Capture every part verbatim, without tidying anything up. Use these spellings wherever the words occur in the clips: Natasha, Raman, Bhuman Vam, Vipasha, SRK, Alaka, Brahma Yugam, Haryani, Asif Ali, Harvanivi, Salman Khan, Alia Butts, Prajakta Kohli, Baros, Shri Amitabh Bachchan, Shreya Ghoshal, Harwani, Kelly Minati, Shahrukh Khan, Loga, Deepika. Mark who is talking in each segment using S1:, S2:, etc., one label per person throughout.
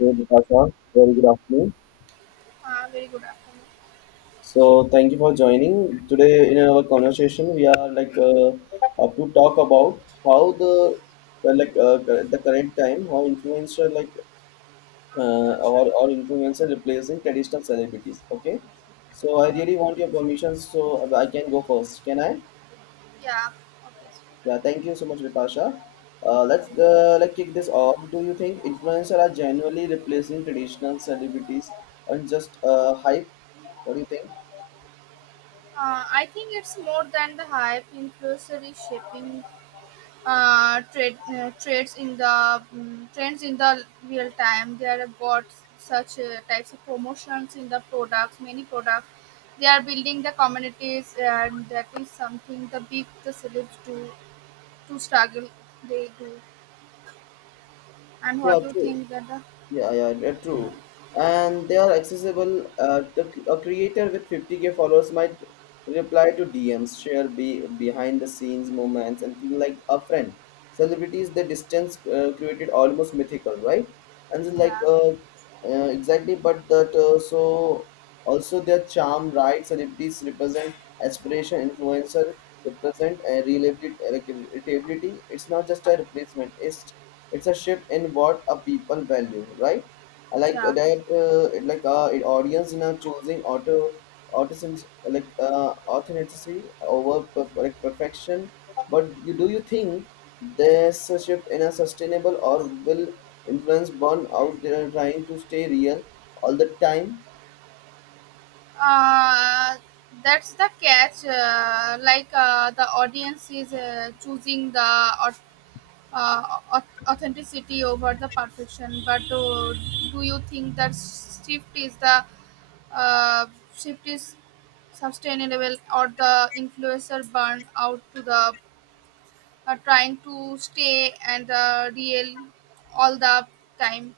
S1: Hey, Natasha. Very good afternoon.
S2: Uh, very good afternoon.
S1: So, thank you for joining. Today, in our conversation, we are like uh, up to talk about how the uh, like uh, cor- the current time how influencer like uh, or or influencer replacing traditional celebrities. Okay. So, I
S2: Uh,
S1: really want your permission, so I can go first. Can I?
S2: yeah, okay.
S1: Yeah. Thank you so much, Vipasha. Uh, let's uh, like kick this off. Do you think influencers are genuinely replacing traditional celebrities on just uh, hype? What do you think?
S2: Uh, I think it's more than the hype. Influencer is shaping uh, trade, uh, trades in the um, trends in the real time. They are got such uh, types of promotions in the products, many products. They are building the communities, and that is something the big the celebs do to struggle. They do, and
S1: Yeah,
S2: what do you
S1: true.
S2: think that the
S1: Yeah, yeah, yeah, true. And they are accessible. Uh, the, a creator with fifty k followers might reply to D Ms, share be, behind the scenes moments, and feel like a friend. Celebrities, the distance uh, created almost mythical, right? And so like
S2: yeah
S1: uh, uh, exactly, but that uh, so also, their charm, right? Celebrities represent aspiration, influencer represent uh, reliabili- relatability. It's not just a replacement. It's it's a shift in what a people value, right? I like that.
S2: yeah
S1: Uh, it like uh, it audience in a choosing auto artisans like uh, authenticity over perf- like perfection. But you, do you think this shift in a sustainable or will influence burn out? They are trying to stay real all the time.
S2: Uh, that's the catch. Uh, like uh, the audience is uh, choosing the au- uh, au- authenticity over the perfection. But do, do you think that shift is the uh, shift is sustainable or the influencer burn out to the uh, trying to stay and the real all the time?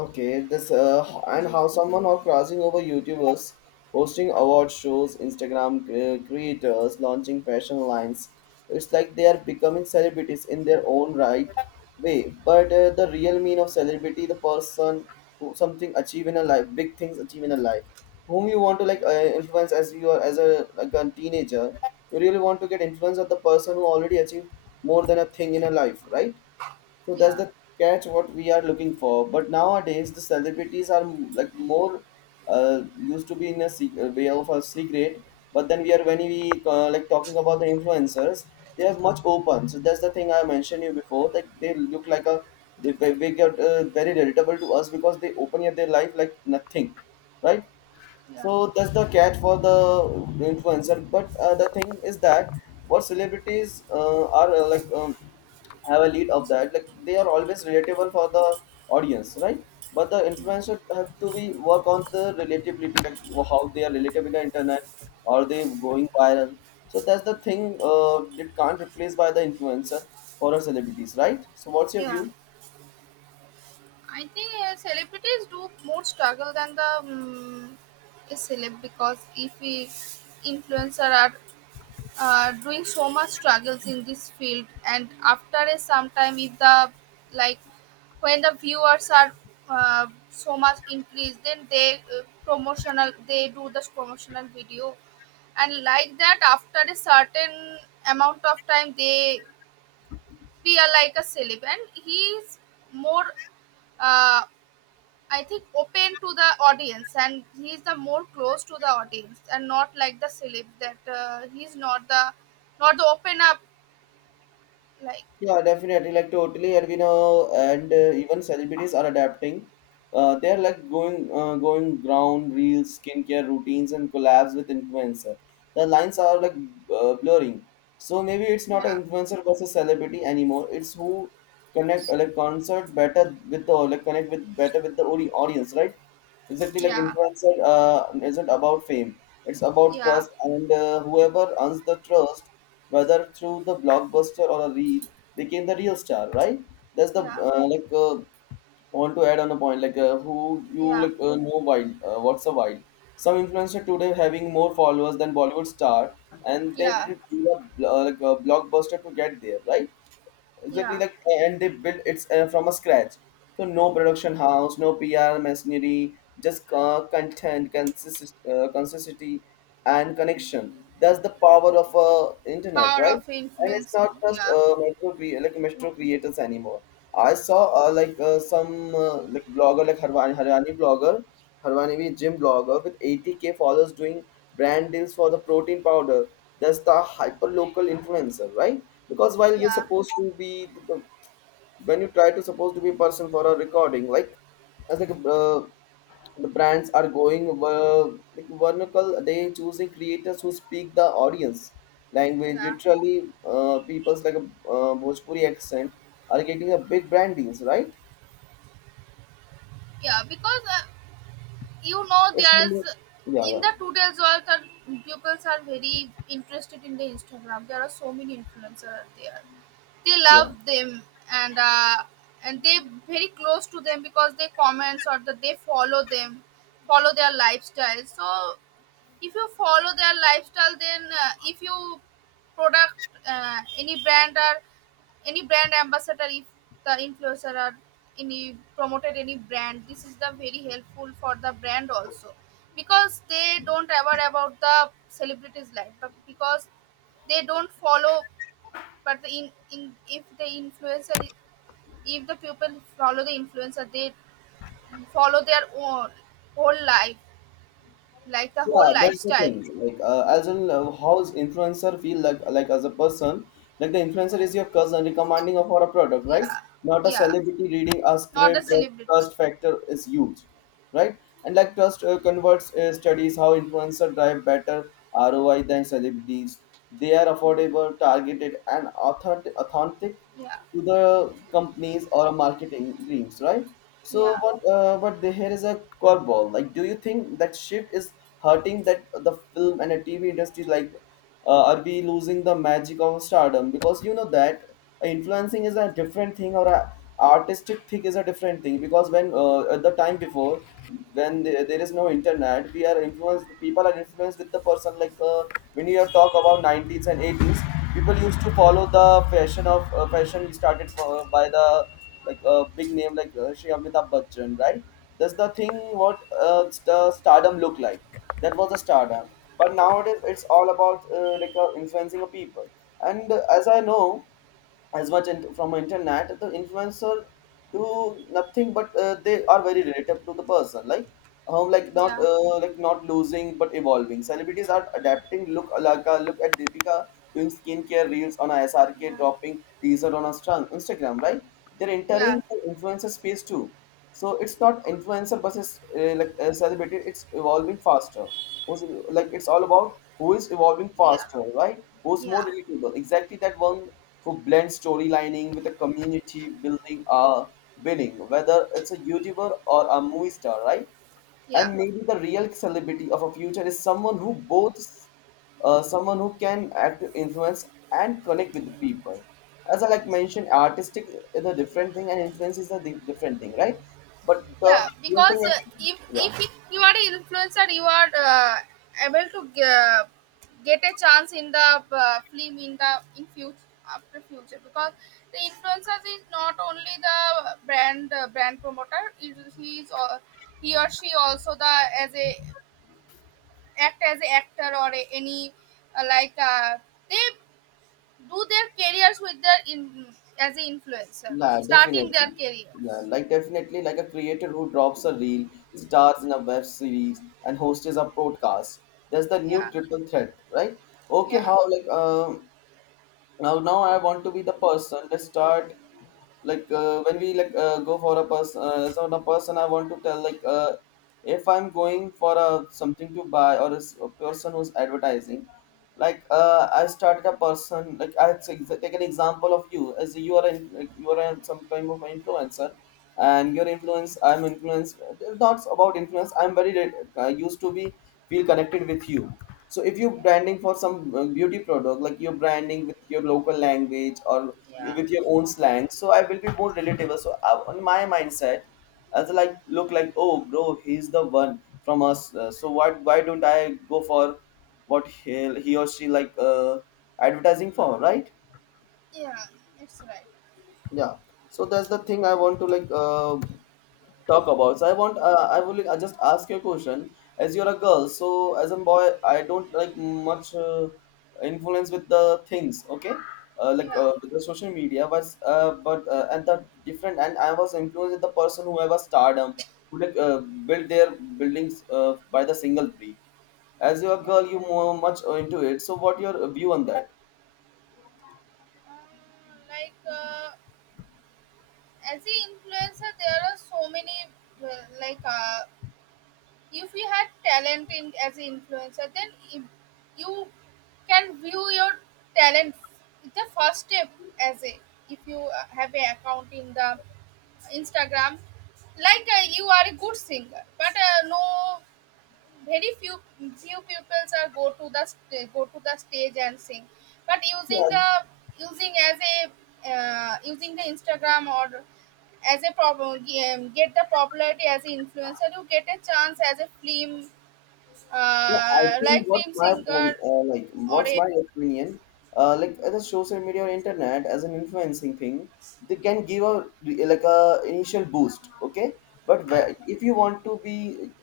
S1: Okay, this uh, h- and how someone are crossing over YouTubers, hosting award shows, Instagram cre- creators, launching fashion lines. It's like they are becoming celebrities in their own right way. But uh, the real mean of celebrity, the person who something achieve in a life, big things achieve in a life, whom you want to like
S2: Yeah,
S1: uh, influence as you are as a like a teenager, you really want to get influence of the person who already achieved more than a thing in a life, right? So that's
S2: yeah,
S1: the catch what we are looking for. But nowadays the celebrities are m- like more uh, used to be in a sec- uh, way of a secret. But then we are when we uh, like talking about the influencers, they are much open. So that's the thing I mentioned you before. Like they look like a they, they they get uh, very relatable to us because they open up their life like nothing, right?
S2: yeah,
S1: So that's the catch for the influencer. But uh, the thing is that what celebrities uh, are uh, like um, have a lead of that. Like they are always relatable for the audience, right? But the influencer have to be work on the relatability, like how they are relatable in the internet, are they going viral? So that's the thing. Uh, it can't replace by the influencer for our celebrities, right? So what's your
S2: yeah.
S1: view?
S2: I think uh, celebrities do more struggle than the um, a celeb because if we influencer are uh, doing so much struggles in this field, and after a some time, if the like when the viewers are uh, so much increased, then they uh, promotional they do this promotional video, and like that after a certain amount of time, they be a, like a celeb, and he is more uh, I think open to the audience, and he is the more close to the audience, and not like the celeb that uh, he's not the not the open up like
S1: Yeah, definitely. Like totally, and we know, and uh, even celebrities are adapting. Uh, they're like going, uh, going ground reels, skincare routines, and collabs with influencer. The lines are like uh, blurring. So maybe it's not
S2: yeah
S1: an influencer versus celebrity anymore. It's who connect uh, like concert better with the like connect with better with the audi- audience, right? Exactly, like
S2: yeah
S1: influencer uh, isn't about fame. It's about
S2: yeah
S1: trust, and uh, whoever earns the trust, whether through the blockbuster or a reel became the real star, right? That's the
S2: yeah
S1: uh, like uh, I want to add on a point like uh, who you
S2: yeah
S1: like uh, know wild. Uh, what's a wild? Some influencer today having more followers than Bollywood star, and they
S2: yeah
S1: didn't do a bl- uh, like a blockbuster to get there, right? Exactly,
S2: yeah
S1: like, and they built it uh, from a scratch, so no production house, no P R machinery, just uh, content consist- uh, consistency and connection. That's the power of uh, internet,
S2: power
S1: right?
S2: of
S1: And it's
S2: influencer
S1: not just
S2: yeah
S1: uh, metro cre- like metro creators anymore. I saw uh, like uh, some uh, like blogger like Harwani, Haryani blogger Harvanivi gym blogger with eighty k followers doing brand deals for the protein powder. That's the hyper local influencer, right? Because while you're
S2: yeah
S1: supposed to be the, the- when you try to supposed to be a person for a recording, like as like a, uh, the brands are going uh, like vernacle, they choosing creators who speak the audience language.
S2: yeah
S1: Literally, uh, people's like a uh, Bhojpuri accent are getting a big brand deals, right?
S2: yeah because uh, you know
S1: It's yeah,
S2: there's in
S1: yeah,
S2: the today's world the pupils are very interested in the Instagram. There are so many influencers there, they
S1: yeah.
S2: love them. And uh, and they very close to them because they comments or that they follow them, follow their lifestyle. So if you follow their lifestyle, then uh, if you product uh, any brand or any brand ambassador, if the influencer or any promoted any brand, this is the very helpful for the brand also, because they don't ever about the celebrities life, but because they don't follow. But the in, in if the influencer, i- if the people follow the influencer, they follow their own whole life, like the whole
S1: Yeah, that's the
S2: lifestyle.
S1: thing. Like, uh, as in, uh, how's influencer feel like? Like as a person, like the influencer is your cousin recommending for a product, right?
S2: Yeah,
S1: Not a
S2: yeah,
S1: celebrity reading a
S2: not the
S1: script. That
S2: celebrity.
S1: trust factor is huge, right? And like trust uh, converts uh, studies how influencer drive better R O I than celebrities. They are affordable, targeted, and authentic, authentic
S2: Yeah,
S1: to the companies or marketing dreams, right? So,
S2: yeah,
S1: what? Uh, but the, here is a curveball. Like, do you think that shift is hurting that the film and the T V industry? Like, uh, are we losing the magic of stardom? Because you know that influencing is a different thing or a artistic thing is a different thing because when uh, at the time before when the, there is no internet we are influenced people are influenced with the person like uh, when you have talk about nineties and eighties people used to follow the fashion of uh, fashion started for, uh, by the like a big name like uh, Shri Amitabh Bachchan, right? That's the thing what uh, the stardom look like. That was the stardom. But nowadays it's all about uh, like uh, influencing a people. And uh, as I know, as much in, from internet, the influencer do nothing but uh, they are very relative to the person like um, like not
S2: yeah,
S1: uh, like not losing but evolving. Celebrities are adapting. Look Alaka. Look at Deepika doing skincare reels on a
S2: yeah,
S1: S R K
S2: yeah,
S1: dropping teaser on a strong Instagram, right? They're
S2: yeah,
S1: entering the influencer space too. So it's not influencer versus uh, like uh, celebrity, it's evolving faster. Who's- like it's all about who is evolving
S2: yeah,
S1: faster, right? Who's more
S2: yeah.
S1: relatable? Exactly, that one who blend storylining with a community building are winning, whether it's a YouTuber or a movie star, right?
S2: Yeah.
S1: And maybe the real celebrity of a future is someone who both uh, someone who can act influence and connect with the people. As I like mentioned, artistic is a different thing and influence is a di- different thing, right? But the
S2: Yeah,
S1: real thing
S2: because uh,
S1: is,
S2: if
S1: yeah.
S2: if it- you are an influencer, you are uh, able to uh, get a chance in the uh, film in the in future after future, because the influencers is not only the brand uh, brand promoter, it, is- he is uh, he or she also the as a act as a actor or a, any uh, like uh, they do their careers with their in as an influencer,
S1: Yeah,
S2: starting their
S1: definitely. Yeah,
S2: careers.
S1: like definitely like a creator who drops a reel, stars in a web series, and hosts a podcast. That's the new
S2: Yeah,
S1: triple threat, right? Okay,
S2: yeah,
S1: how like um now now I want to be the person, let's start. Like uh, when we like uh, go for a person, uh, as on a person, I want to tell like uh, if I'm going for a something to buy or is a person who's advertising like uh, I started a person like i take take an example of you as you are in, like you are in some type of influencer, and your influence I'm influenced. It's not about influence, I'm very uh, used to be feel connected with you. So if you're
S2: yeah,
S1: branding for some uh, beauty product, like you're branding with your local language or
S2: yeah.
S1: with your own slang, so I will be more relatable. So I, on my mindset, as like look like oh bro, he's the one from us. Uh, so what? Why don't I go for what he, he or she like uh, advertising for? Right?
S2: Yeah, it's right.
S1: Yeah. So that's the thing I want to like uh, talk about. So I want, uh, I will I just ask you a question. As you're a girl, so as a boy, I don't like much uh, influence with the things. Okay, uh, like
S2: Yeah,
S1: uh, with the social media was, uh, but uh, and the different, and I was influenced with the person who have a stardom, who like uh, build their buildings uh, by the single brick. As you're a
S2: yeah.
S1: girl, you more much into it. So what your view on that?
S2: Uh, like uh, as a influencer, there are so many well, like uh, if you have talent in as an influencer, then if you can view your talent, the first step as a, if you uh, have an account in the Instagram. Like uh, you are a good singer, but uh, no very few few pupils are go to the st- go to the stage and sing, but using
S1: Yeah,
S2: the using as a uh, using the Instagram or as a problem, get the popularity. As an influencer, you get a chance as a film,
S1: yeah, I
S2: uh,
S1: think
S2: like
S1: what's
S2: film
S1: my
S2: singer
S1: point, uh, like,
S2: or
S1: what's
S2: a
S1: my opinion, uh, like, uh, the social media or internet as an influencing thing, they can give a re- like a initial boost, okay? But
S2: yeah
S1: where- if you want to be,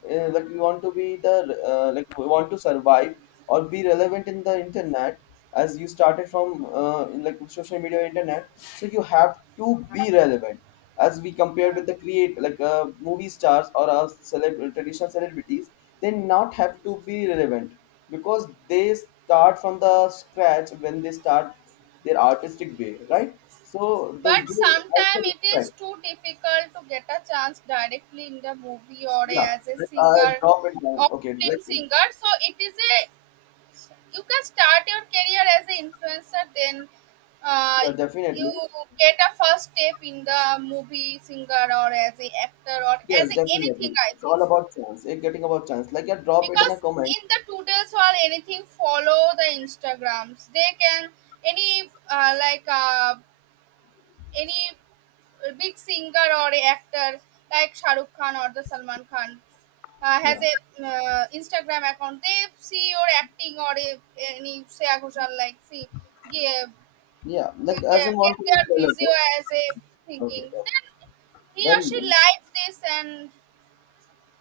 S1: uh, like, you want to be the uh, like, you want to survive or be relevant in the internet, as you started from uh, in, like social media or internet, so you have to be relevant as we compare
S2: yeah
S1: with the create like uh, movie stars or uh, celeb- traditional celebrities. They not have to be relevant because they start from the scratch when they start their artistic way, right? So the
S2: but
S1: they also
S2: sometimes it is
S1: respect.
S2: too difficult to get a chance directly in the movie or a,
S1: Yeah,
S2: as a
S1: like, uh,
S2: singer
S1: drop it down
S2: or
S1: okay
S2: film
S1: like
S2: singer. So it is a, you can start your career as an influencer, then uh,
S1: yeah
S2: you
S1: definitely.
S2: get a first step in the movie singer, or as a actor, or
S1: Yes
S2: as a
S1: definitely,
S2: anything I
S1: it's all
S2: think,
S1: about chance. It getting about chance, like yeah, drop it in a
S2: because
S1: comment.
S2: in the today's or anything follow the Instagrams, they can any uh, like uh, any a big singer or a actor like Shahrukh Khan or the Salman Khan uh, has
S1: Yeah.
S2: a uh, Instagram account. They see your acting or a, any Shreya Ghoshal like see give,
S1: Yeah, like as
S2: get,
S1: in one
S2: get
S1: comment.
S2: their physio
S1: Okay.
S2: as a
S1: Okay.
S2: thinking. Then he or
S1: Very
S2: she
S1: good.
S2: likes this and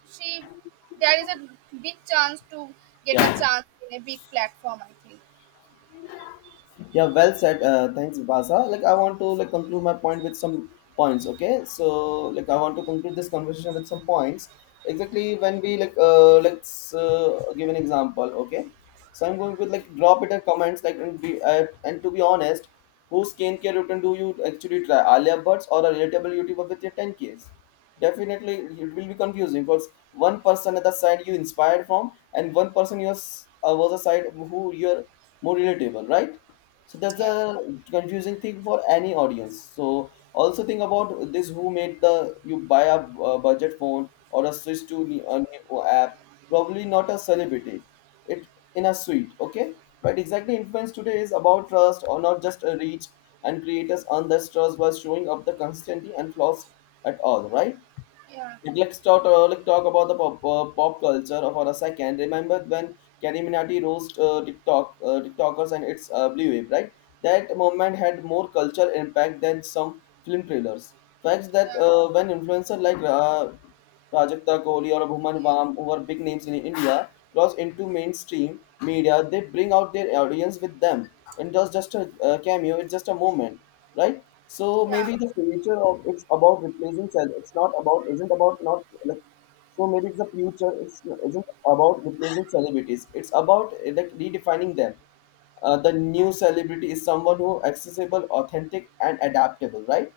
S2: she, there is a big chance to get a
S1: Yeah.
S2: chance in a big platform. I think.
S1: Yeah, well said. Uh, thanks, Vasa. Like, I want to like conclude my point with some points. Okay, so like I want to conclude this conversation with some points. Exactly when we like uh, let's uh, give an example. Okay, so I'm going with like drop it in comments like and be uh, and to be honest, whose skincare routine do you actually try? Alia Butts or a relatable YouTuber with your ten k's? Definitely, it will be confusing because one person at the side you inspired from and one person you are, s- uh, was a side who you're more relatable, right? So that's
S2: Yeah,
S1: a confusing thing for any audience. So also think about this, who made the you buy a uh, budget phone or a switch to ne- a new app? Probably not a celebrity. It in a suite, okay? But exactly, influence today is about trust or not just a reach. And creators earn this trust by showing up the constantly and flaws at all, right?
S2: yeah,
S1: Like, let's talk, uh, like talk about the pop, uh, pop culture for a second. Remember when Kelly Minati roast uh, TikTok, uh, TikTokers and its uh, Blue Wave, right? That moment had more cultural impact than some film trailers. Facts that
S2: yeah,
S1: uh, when influencers like uh, Prajakta Kohli or Bhuman
S2: yeah,
S1: Vam, who are big names in India, cross into mainstream media, they bring out their audience with them. And just just a uh, cameo, it's just a moment, right? So
S2: yeah,
S1: maybe the future of it's about replacing cell. It's not about isn't about not like, so maybe it's the future. It's isn't about replacing celebrities. It's about uh, like redefining them. Uh, the new celebrity is someone who accessible, authentic, and adaptable, right?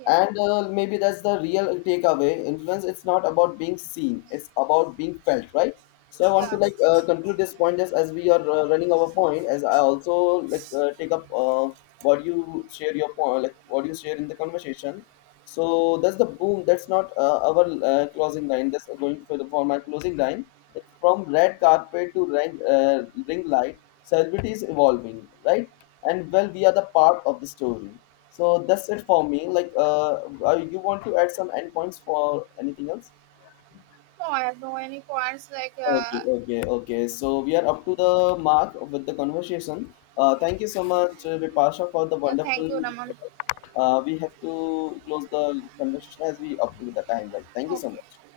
S2: yeah,
S1: And uh, maybe that's the real takeaway, influence it's not about being seen, it's about being felt, right? So I want to
S2: yeah.
S1: like uh, conclude this point just as we are uh, running our point, as I also like uh, take up uh, what you share your point, like what you share in the conversation. So that's the boom. That's not uh, our uh, closing line. That's going for the for my closing line. From red carpet to ring, uh, ring light, celebrity is evolving, right? And well, we are the part of the story. So that's it for me. Like, uh, uh, you want to add some endpoints for anything else?
S2: No, I have no any points like.
S1: Okay,
S2: Uh,
S1: okay, okay. So we are up to the mark with the conversation. Uh, thank you so much, uh, Vipasha, for the
S2: Yeah, thank
S1: wonderful.
S2: you, Raman.
S1: Uh, we have to close the conversation as we up to the time, right? Thank you so much.
S2: Okay.